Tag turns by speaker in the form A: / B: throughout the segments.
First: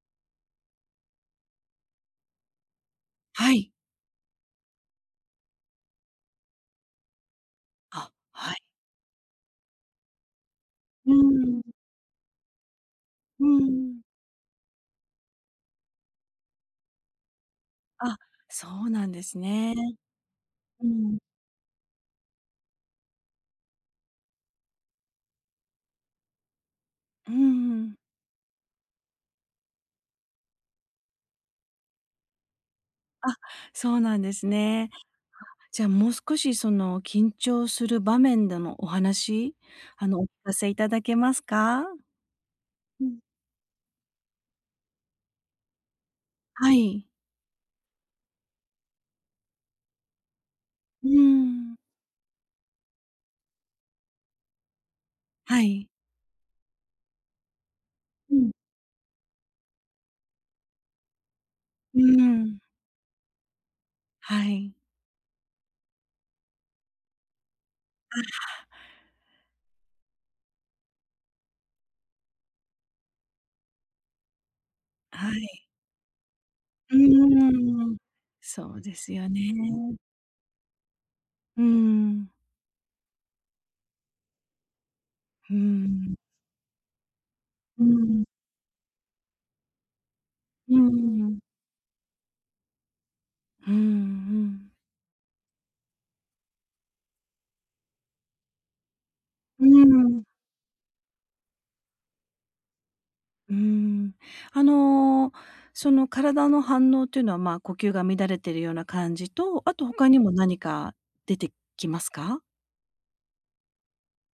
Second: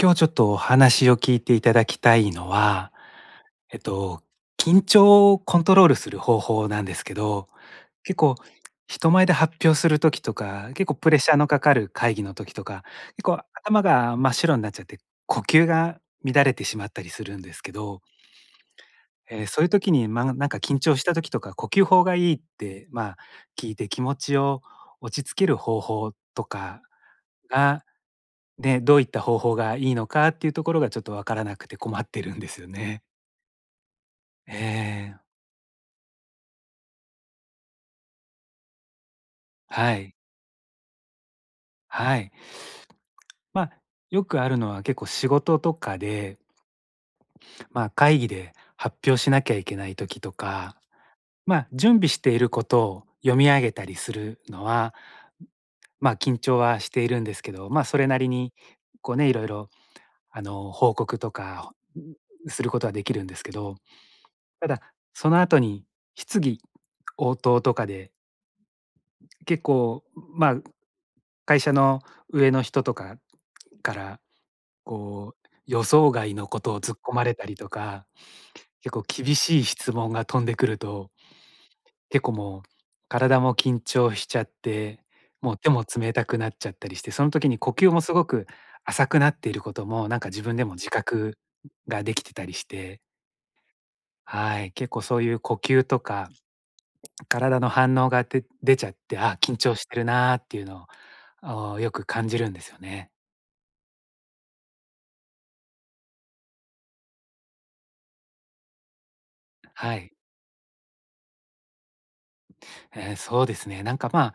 A: 今日ちょっとお話を聞いていただきたいのは、
B: はい。
A: えっと、緊張をコントロールする方法なんですけど、
B: あ、
A: 結構
B: はい。
A: 人前で発表する時とか、結構
B: う
A: プレッシャーの
B: ー
A: か
B: ん。
A: かる会議の時とか、結構
B: うー
A: 頭
B: ん。
A: が真っ白になっちゃって、呼吸が乱れてしまったりするんですけど、
B: あ、そうなんです
A: そういう
B: ね。
A: 時に、まあ、なんか緊
B: う
A: 張した
B: ん。
A: 時とか、呼吸法がいいって、まあ、聞いて気持ちを落ち着ける方法とか
B: うんうん
A: が
B: ん、
A: で、どういった方法がいいのかっていうところがちょっと分からなくて困ってるんですよね。
B: あ、そうなんです
A: え
B: ね。
A: え。
B: じゃあ、もう少しその緊張する場面でのお話、
A: は
B: あ
A: い、
B: の、お聞かせいただけますか？
A: はい。
B: うん。
A: まあ、よくあるのは結構仕事とかで、
B: はい。
A: まあ、会議で発表しなきゃいけない時とか、
B: う
A: まあ、
B: ーん。
A: 準備していることを読み上げたりするのは、
B: はい。
A: まあ、緊張はしているんですけど、まあ、それなり
B: うん。
A: にこうね、いろいろ報告とか
B: うーん。
A: することはできるんですけど、
B: は
A: た
B: い。
A: だ、その後に質疑応答とかで結構、まあ、会社の上の人とかから、
B: は
A: こう、
B: い。
A: 予想外のことを
B: う
A: 突っ込まれたりと
B: ーん。
A: か、
B: そう
A: 結
B: で
A: 構
B: すよ
A: 厳
B: ね。
A: しい質問が飛んでくると、
B: うー
A: 結
B: ん。
A: 構もう体も緊張しちゃって、も
B: うー
A: う手も冷
B: ん。
A: たくなっちゃったりして、その時に呼
B: うー
A: 吸もす
B: ん。
A: ごく浅くなっていることも、なんか自分で
B: う
A: も
B: ー
A: 自覚
B: ん。
A: ができてたりして、
B: うんう
A: は
B: ん。
A: い、結構そういう呼吸とか体の反応が出ちゃって、あ、緊
B: う
A: 張
B: ー
A: してる
B: ん。
A: なーっていうのを、よく感じるんですよね。
B: うーん。あの、その体の反応っていうのは、まあ、呼吸が乱れてるような感じと、あと、うん、
A: は
B: 他
A: い。
B: にも何か出てきますか？
A: そうですね。なんか、まあ、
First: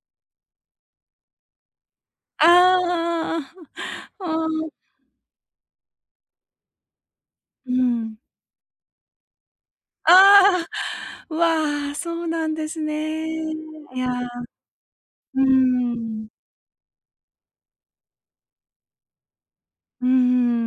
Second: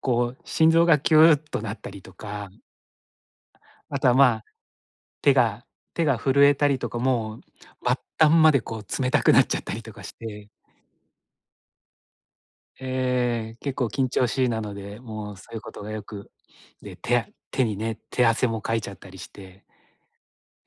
A: こう、心臓がキューッとなったりとか、
B: あ
A: あとは、
B: あ、
A: まあ、
B: ああ。
A: 手が手が震えたりとか、もう
B: う
A: 末
B: ん。
A: 端まで、こう、冷たくなっちゃったりとかして、
B: ああ、わあ、そうなんですね。
A: 結構
B: い
A: 緊
B: や、
A: 張しいなので、もう
B: う
A: そういうことが
B: ー
A: よ
B: ん。
A: く、で、手にね、手汗もかいちゃったりして、
B: うー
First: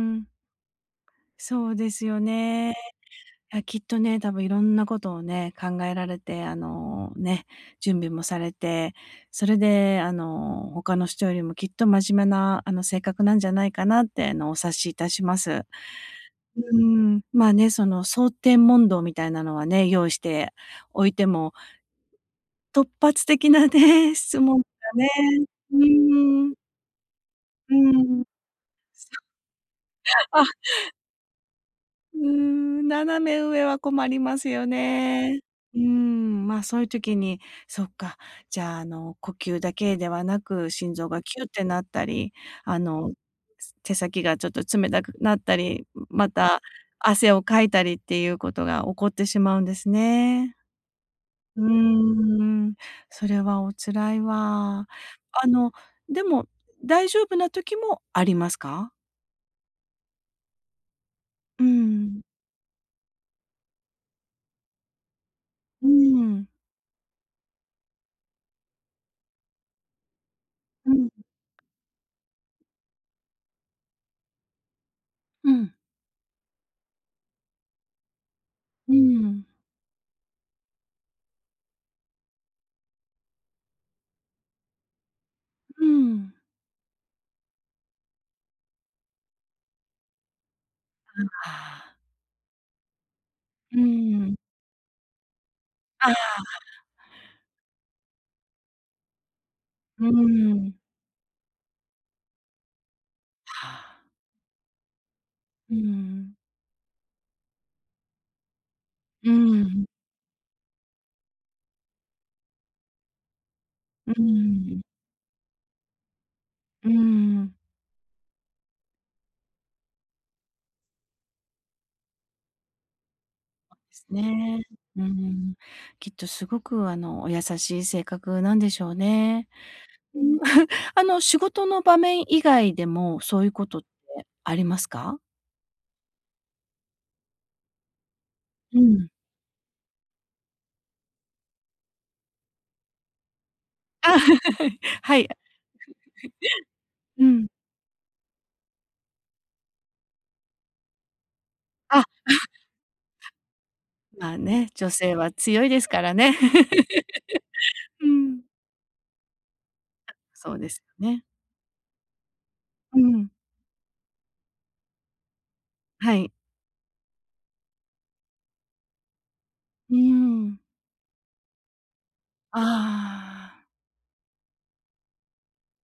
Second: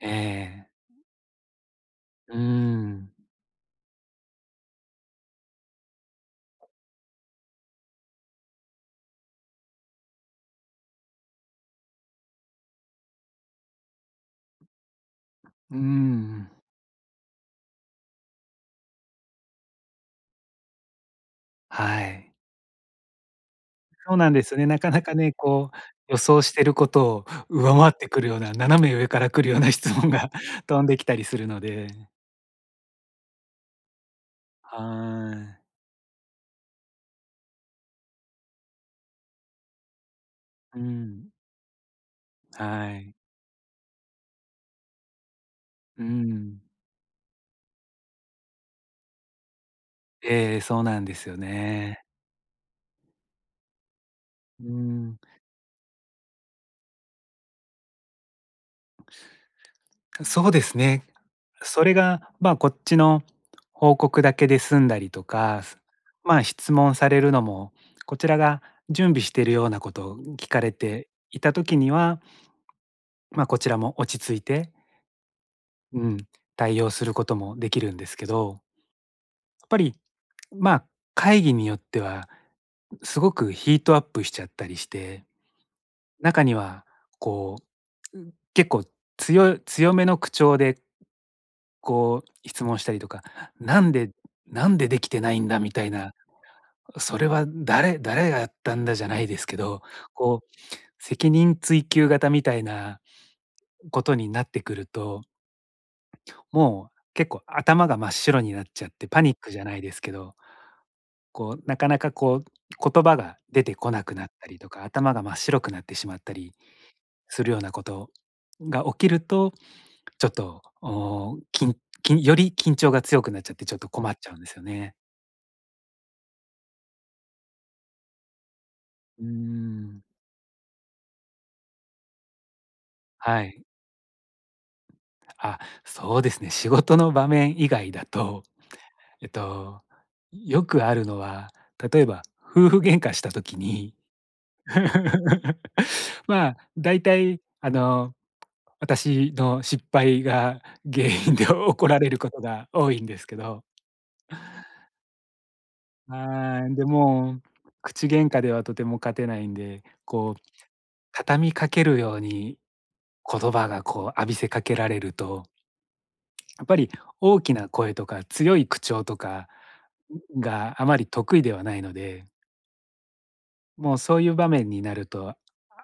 A: えー
B: そうですよ
A: うー
B: ね。
A: ん。
B: いや、きっとね、多分いろんなことをね、考えられて、あの、ね、準備もされて、それで、あの、他の人よりもきっと真面目な、あの、性格なんじゃないかなって、あの、お察しいたします。
A: うーん。
B: うーん、まあね、その想定問答みたいなのはね、用意しておいても、
A: はい。
B: 突発的なね、
A: そうなん
B: 質
A: です
B: 問が
A: ね。なかな
B: ね、
A: かね、こう、
B: う
A: 予想
B: ー
A: し
B: ん、
A: てることを
B: う
A: 上回って
B: ー
A: く
B: ん。
A: るような、斜め上から来るような質問が
B: あ。
A: 飛んできたりするので。
B: うーん、斜め上は困りますよ
A: は
B: ね。
A: い。
B: うーん、まあ、そういう時に、そっか、じゃあ、あの、呼吸だけではなく、
A: う
B: 心臓が
A: ん。
B: キュってなったり、あ
A: は
B: の、
A: い。
B: 手先がちょっと冷たくなったり、
A: う
B: また
A: ん。
B: 汗をかいたりっていうことが起こってしまうんですね。
A: ええ、そうなんですよ
B: うー
A: ね。
B: ん、それはお辛い
A: う
B: わ。
A: ん。
B: あの、でも大丈夫な時もありますか？
A: そうですね。
B: う
A: それ
B: ん。
A: が、まあ、こっちの報告だけで済んだりとか、
B: う
A: まあ、
B: ん。
A: 質問されるのも、こちらが準備しているようなことを聞かれ
B: うん。
A: ていたときには、まあ、こちらも落ち着いて、
B: うん。
A: うん、対応することもできるんですけど、
B: うん。
A: やっぱり、まあ、会議によっては、すごくヒートアップしちゃったりして、
B: うん。
A: 中にはこう、結構強めの口調で
B: ああ。
A: こう質問したりとか、
B: う
A: 「なんで
B: ーん。
A: なんでできてないんだ」みたい
B: あ
A: な、
B: あ。
A: 「それは誰誰がやったんだ」じゃないですけど、
B: う
A: こう、
B: ーん。
A: 責任追及型みたいな
B: はあ。
A: ことになってくると、
B: うーん。
A: もう結構頭が真っ白になっちゃって、パ
B: う
A: ニックじ
B: ー
A: ゃない
B: ん。
A: ですけどこう、なかなかこう、言葉が出てこな
B: う
A: く
B: ー
A: なったりと
B: ん。
A: か、頭が真っ白くなってしまったり
B: うー
A: する
B: ん。
A: ようなことが起きると、ちょっと、お、ききより緊張が強くなっちゃって、ち
B: で
A: ょっと
B: す
A: 困っちゃうんです
B: ね。
A: よね。
B: うーん。きっとすごく、あの、お優しい性格なんでしょう
A: うー
B: ね。
A: ん。
B: うん。あの、仕事の場面以外でも、そ
A: は
B: ういう
A: い。
B: ことってありますか？
A: あ、そうですね。仕事の場面以外だと、
B: うん。
A: えっと、よくあるのは、例えば夫婦喧嘩したときに、
B: あ、はい。
A: まあ、だいた
B: う
A: い
B: ん。
A: 私の失敗が原因で 怒ら
B: あ、
A: れることが多いんですけど。
B: まあね、女性は強いですからね。
A: はい、で、もう、
B: う
A: 口喧
B: ん。
A: 嘩ではとても勝てないんで、こう、
B: そうですよね。
A: 畳みかけるように
B: うん。
A: 言葉がこう浴びせかけられると、
B: はい。
A: やっぱり大きな声とか強い口調とか
B: うーん。
A: があまり得意ではないので、
B: あ
A: もうそういう場面になると、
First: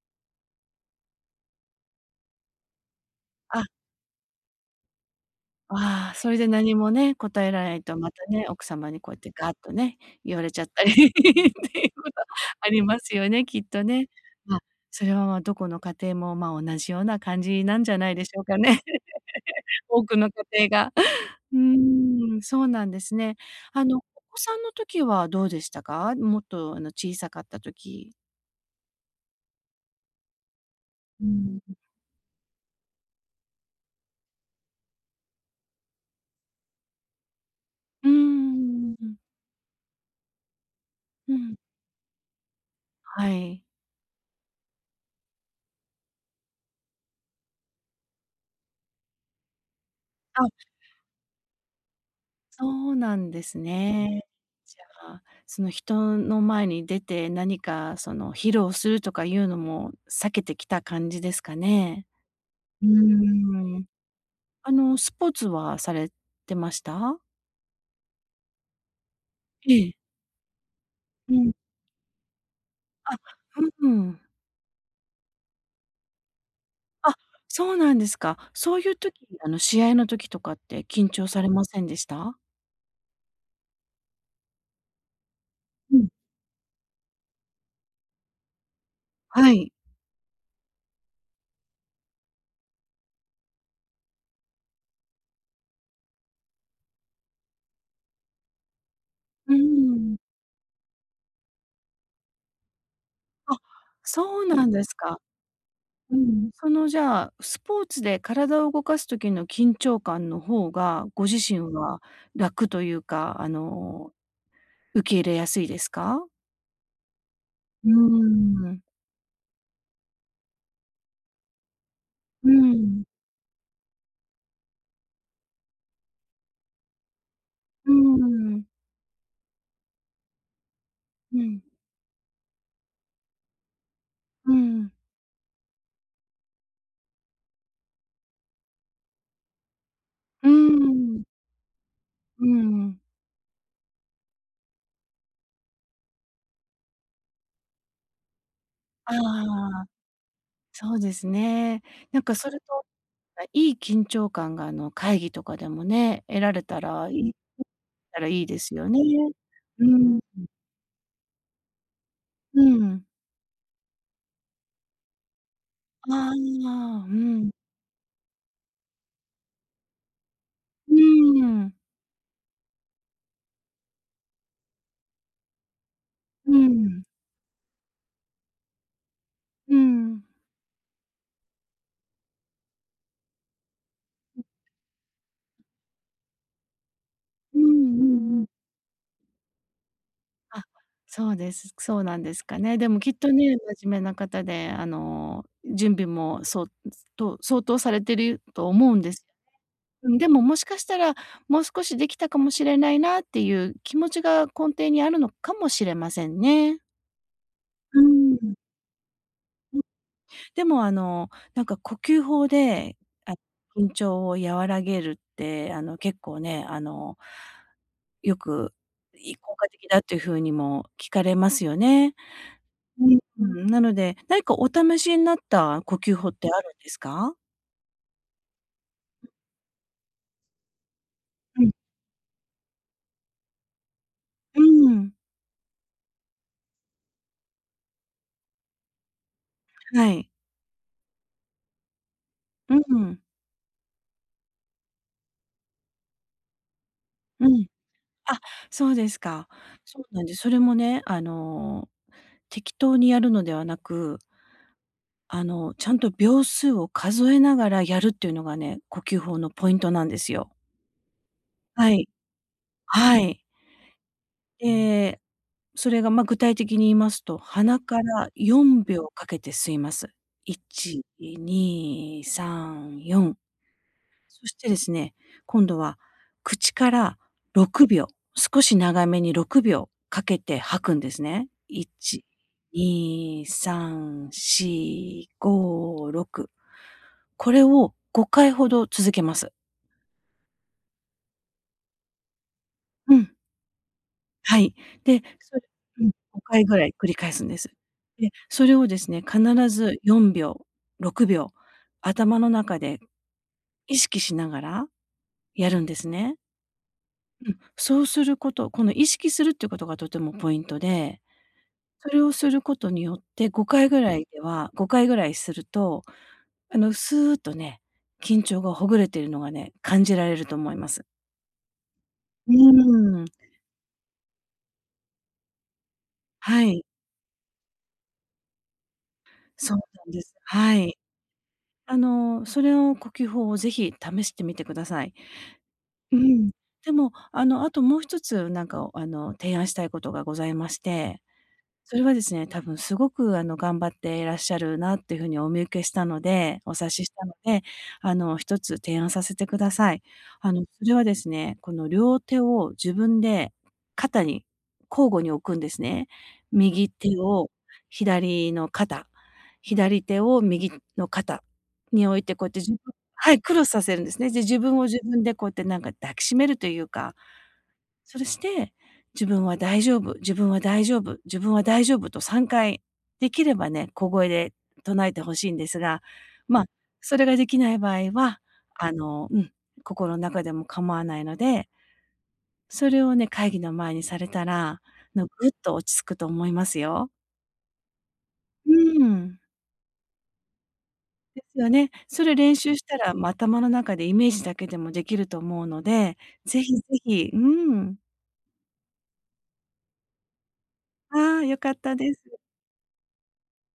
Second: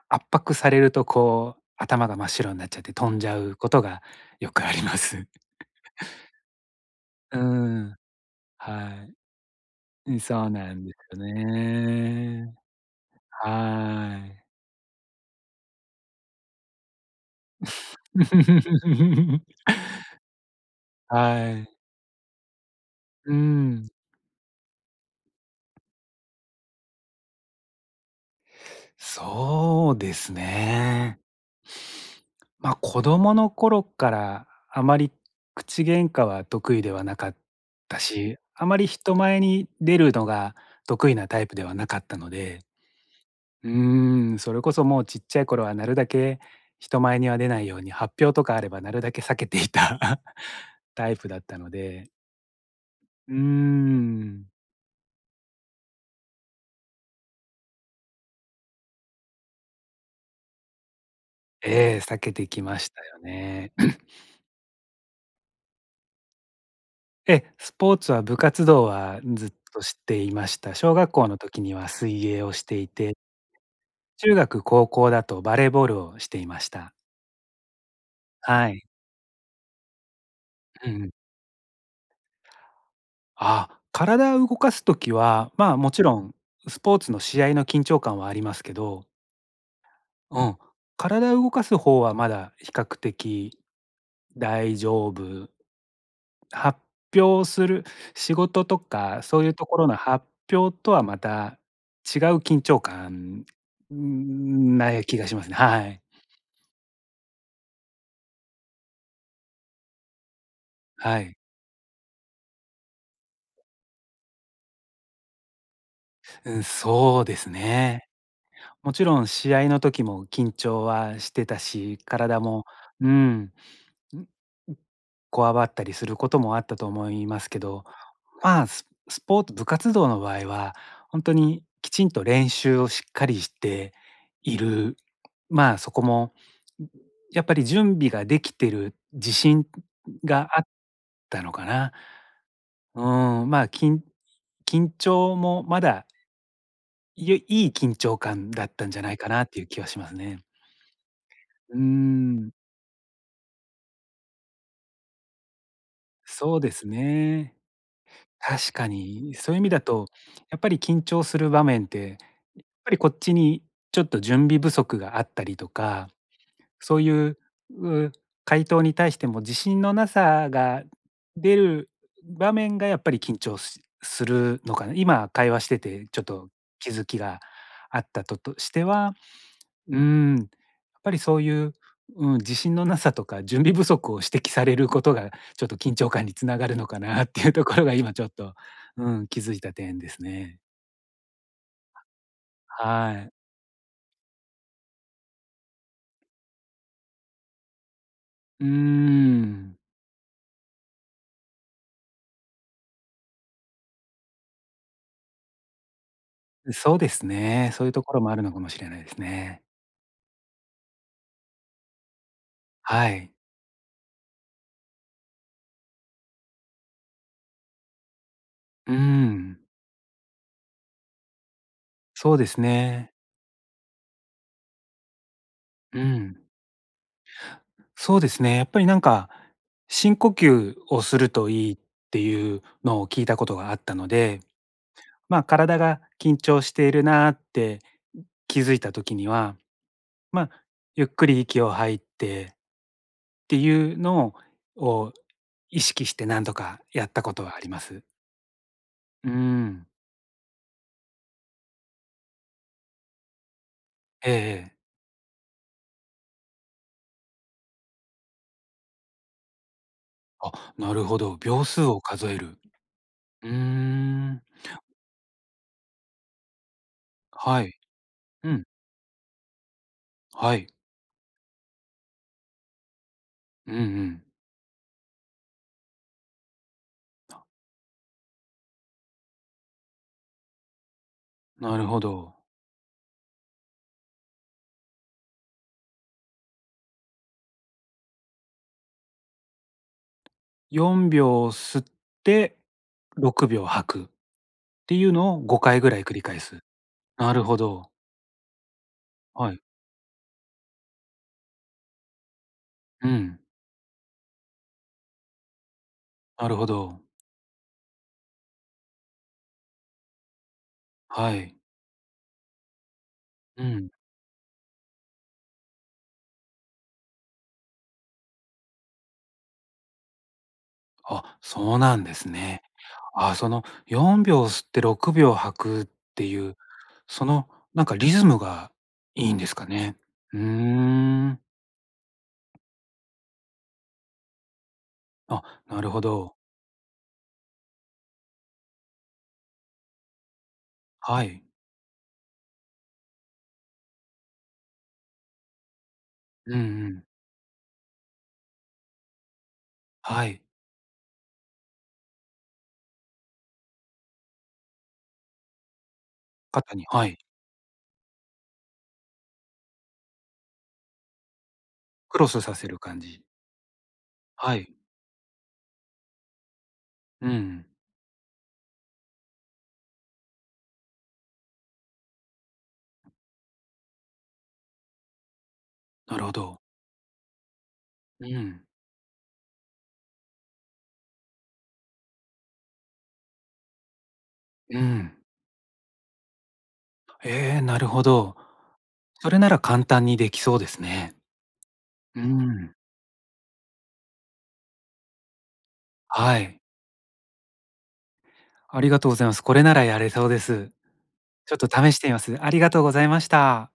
A: 圧迫されるとこう頭が真っ白になっちゃって飛んじゃう
B: あ、あ、
A: ことがよくあります。
B: ああ、それで何もね、
A: う
B: 答えられないと
A: ん。
B: またね、奥様
A: は
B: にこ
A: い。
B: うやってガッとね、
A: うん、
B: 言わ
A: そ
B: れ
A: う
B: ちゃっ
A: な
B: た
A: ん
B: り っ
A: ですよ
B: ていうこと
A: ね。
B: ありますよね、きっとね。
A: はい。
B: ま、それは、ま、どこの家庭も、ま、同じような感じなんじゃないでしょうかね、多くの家庭が。
A: は
B: う
A: い。
B: ーん、そうなんです
A: う
B: ね。あ
A: ん。
B: の、お子さんの時はどうでしたか？もっと、あの、小さかった時。
A: そうですね。
B: うん。
A: ま、子供の頃からあまり口喧嘩は得意ではなかった
B: うー
A: し、あまり人
B: ん。
A: 前に出るのが得意な
B: う
A: タイプ
B: ん。
A: ではなかったので、
B: はい。
A: うーん、それこそもうちっちゃい頃はなるだけ人前には出ないように、発表とかあればなるだけ避けていた
B: あ、
A: タイプだったので。
B: そうなん
A: うー
B: ですね。
A: ん。
B: じゃあ、その人の前に出て、何かその披露するとかいうのも避けてきた感じですか
A: ええ、
B: ね？
A: 避けてきま
B: うー
A: したよね。
B: ん。あの、スポーツはされてました？
A: スポーツは部活動はずっ
B: え
A: と
B: え。
A: していました。小学校
B: う
A: の
B: ん。
A: 時には水泳をしてい
B: あ、
A: て、
B: うん。
A: 中学、高校だとバレーボールをしていました。
B: あ、そうなんですか。
A: は
B: そう
A: い。
B: いう時、あの、試合の時とかって
A: うんう
B: 緊
A: ん。
B: 張されませんでした？
A: あ、体を動かす時は、まあ、も
B: う
A: ち
B: ん、
A: ろんスポーツの試合の緊張感はありますけど、
B: はい。
A: うん、体を動かす方はまだ比較的大丈夫、発表する仕事とか、そうい
B: う
A: う
B: ー
A: ところの
B: ん。
A: 発表とはまた違う緊張感、
B: あ、そうなんです
A: な
B: か。
A: 気がしますね。はい。
B: うん、その、じゃあ、スポーツで体を動かす時の緊張感の方が、
A: は
B: ご
A: い。
B: 自身は楽というか、あの、受け入れやすいですか？
A: うん、そうです
B: うー
A: ね。
B: ん、
A: もちろん試合の時も緊張はしてたし、体
B: う
A: も、
B: ん、
A: うん、こわばったりすることもあったと思いますけど、
B: う
A: ま
B: ん、
A: あ、スポーツ、部活動の場合は、本当
B: うん、
A: にきちんと練習をしっかりして
B: う
A: い
B: ん、
A: る、まあ、そこも、やっぱり準備ができてる自信
B: う
A: があっ
B: ん、
A: たのかな。
B: うん。
A: うん、まあ、緊張もまだ、いい緊張感だったんじゃな
B: あ
A: いかなっていう気
B: あ、
A: はしますね。
B: そうです
A: うー
B: ね。なんかそ
A: ん、
B: れと、いい緊張感が、あの、会議とかでもね、得ら
A: そう
B: れ
A: で
B: た
A: す
B: らいい
A: ね。
B: たらいいで
A: 確
B: す
A: か
B: よね。
A: に、そういう意味だ
B: う
A: と、
B: ん、
A: やっぱり緊張する場面って
B: うん。
A: こっちにちょっと準備不足があったりとか、
B: ああ、
A: そう
B: う
A: いう、
B: ん、
A: う回答に対しても自信のなさが
B: うー
A: 出
B: ん。
A: る場面がやっぱり緊張しするのかな。今会話しててちょっと
B: う
A: 気
B: ん、
A: づきがあったととしては、
B: う
A: う
B: ん。
A: ん、やっぱりそういう、うん、自信のなさとか準備不足を指摘されることがちょっと緊張感につながるのかなっていう
B: うん
A: ところが
B: う
A: 今ちょっ
B: んうん。
A: と、うん、気づいた点ですね。
B: あ、そうです。そうなんですかね。でもき
A: は
B: っと
A: い。
B: ね、真面目な方で、あの、準備もそうと相当されてる
A: うー
B: と思うんです。
A: ん。
B: うん、でももしかしたら、もう少しできたかもしれないなっていう気持ちが根底にあるのかもしれませんね。
A: そうですね。そういう
B: う
A: ところもあるの
B: ん。
A: かもしれないですね。
B: ん、でも、あの、なんか呼吸法で、
A: はい。
B: あ、緊張を和らげるって、あの、結構ね、あの、よく、
A: う
B: 効
A: ん。
B: 果的だというふうにも聞かれますよね。
A: そうです
B: う
A: ね。
B: ん、うん、なので、何かお試しになった呼
A: う
B: 吸法っ
A: ん。
B: てあるんですか？
A: そうですね。やっぱりなんか、深呼吸をすると
B: うん。
A: いいっていうのを聞いたことがあったので、
B: うん、
A: まあ、体が緊張しているなーって気づいた時には、
B: はい。
A: まあ、ゆっくり息を吐いてっ
B: うん、
A: ていうのをを意識して何度かやったこと
B: う
A: はあ
B: ん。
A: ります。
B: あ、そうです
A: う
B: か。
A: ん。
B: そうなんです。それもね、あの、適当にやるのではなく、
A: ええええ。
B: あの、ちゃんと秒数を数えながらやるっていうのがね、呼吸法のポイントなんですよ。
A: あ、なるほど。秒数
B: は
A: を
B: い、
A: 数える。
B: はい。
A: うーん。
B: で、それが、ま、具体的に言いますと、
A: はい。
B: 鼻から
A: うん。
B: 4秒かけて吸います。
A: はい。
B: 1、2、3、4。
A: うんうん。
B: そしてですね、今度は口から6秒、少し長めに6秒かけて吐くんですね。
A: なるほ
B: 1、
A: ど。
B: 2、3、4、5、6。これを5回ほど続けます。
A: 4秒吸って
B: うん。
A: 6秒吐くっ
B: はい。
A: ていう
B: で、
A: のを
B: それ、
A: 5回ぐらい
B: うん、
A: 繰り返
B: 5
A: す。
B: 回ぐらい繰り返
A: なる
B: すん
A: ほ
B: です。
A: ど。
B: で、それをですね、必
A: はい。
B: ず4秒、6秒、頭の中で
A: うん。
B: 意識しながらやるんですね。
A: なるほど。
B: うん、そうすること、この意識するっていうことがとてもポイントで、
A: はい。
B: それをすることによって
A: うん。
B: 5回ぐらいすると、あの、スーッとね、緊張がほぐれているのがね、感じられると思います。
A: あ、そうなんです
B: う
A: ね。
B: ーん、
A: あ、その4秒吸って6秒吐くっていう、
B: はい、
A: そのなんかリズムがいいんですか
B: そう
A: ね。
B: なんです。
A: うー
B: はい。
A: ん。
B: あの、それを呼吸法をぜひ試してみてください。
A: あ、なるほ
B: う
A: ど。
B: ん。でも、あの、あともう一つなんか、あの、提案したいことがございまして。
A: はい。
B: それはですね、多分すごくあの頑張っていらっしゃるなっていうふうにお見受けしたの
A: うん
B: で、
A: う
B: お察
A: ん。
B: ししたので、あの、一つ提案させてください。
A: はい。
B: あの、それはですね、この両手を自分で肩に交互に置くんですね。
A: 肩に
B: 右
A: はい。
B: 手を左の肩、左手を右の肩に置
A: ク
B: い
A: ロ
B: て
A: ス
B: こうやっ
A: さ
B: て
A: せ
B: 自分、
A: る感じ。
B: はい、クロスさせるんですね。で、
A: は
B: 自
A: い。
B: 分を自分でこうやってなんか抱きしめるというか、
A: うん。
B: それして、自分は大丈夫、自分は大丈夫、自分は大丈夫と3回、できればね、小声で唱えてほしいんですが、
A: なるほど。
B: ま、あ、それができない場合
A: う
B: は、
A: ん。
B: あの、うん、心の中でも構わないので、それをね、会議の前にされた
A: う
B: ら、
A: ん。
B: の、ぐっと落ち着くと思いますよ。
A: ええ、なるほど。
B: う
A: そ
B: ん。
A: れなら簡単にできそうですね。
B: ですよね。
A: う
B: それ練習
A: ん。
B: したら、ま、頭の中でイメージだけでもできると思うので、
A: はい。
B: ぜひぜひ、うん。
A: ありがとうございます。これならやれそうです。
B: ああ、
A: ちょ
B: 良
A: っと
B: かっ
A: 試
B: た
A: してみ
B: で
A: ま
B: す。
A: す。ありがとうございました。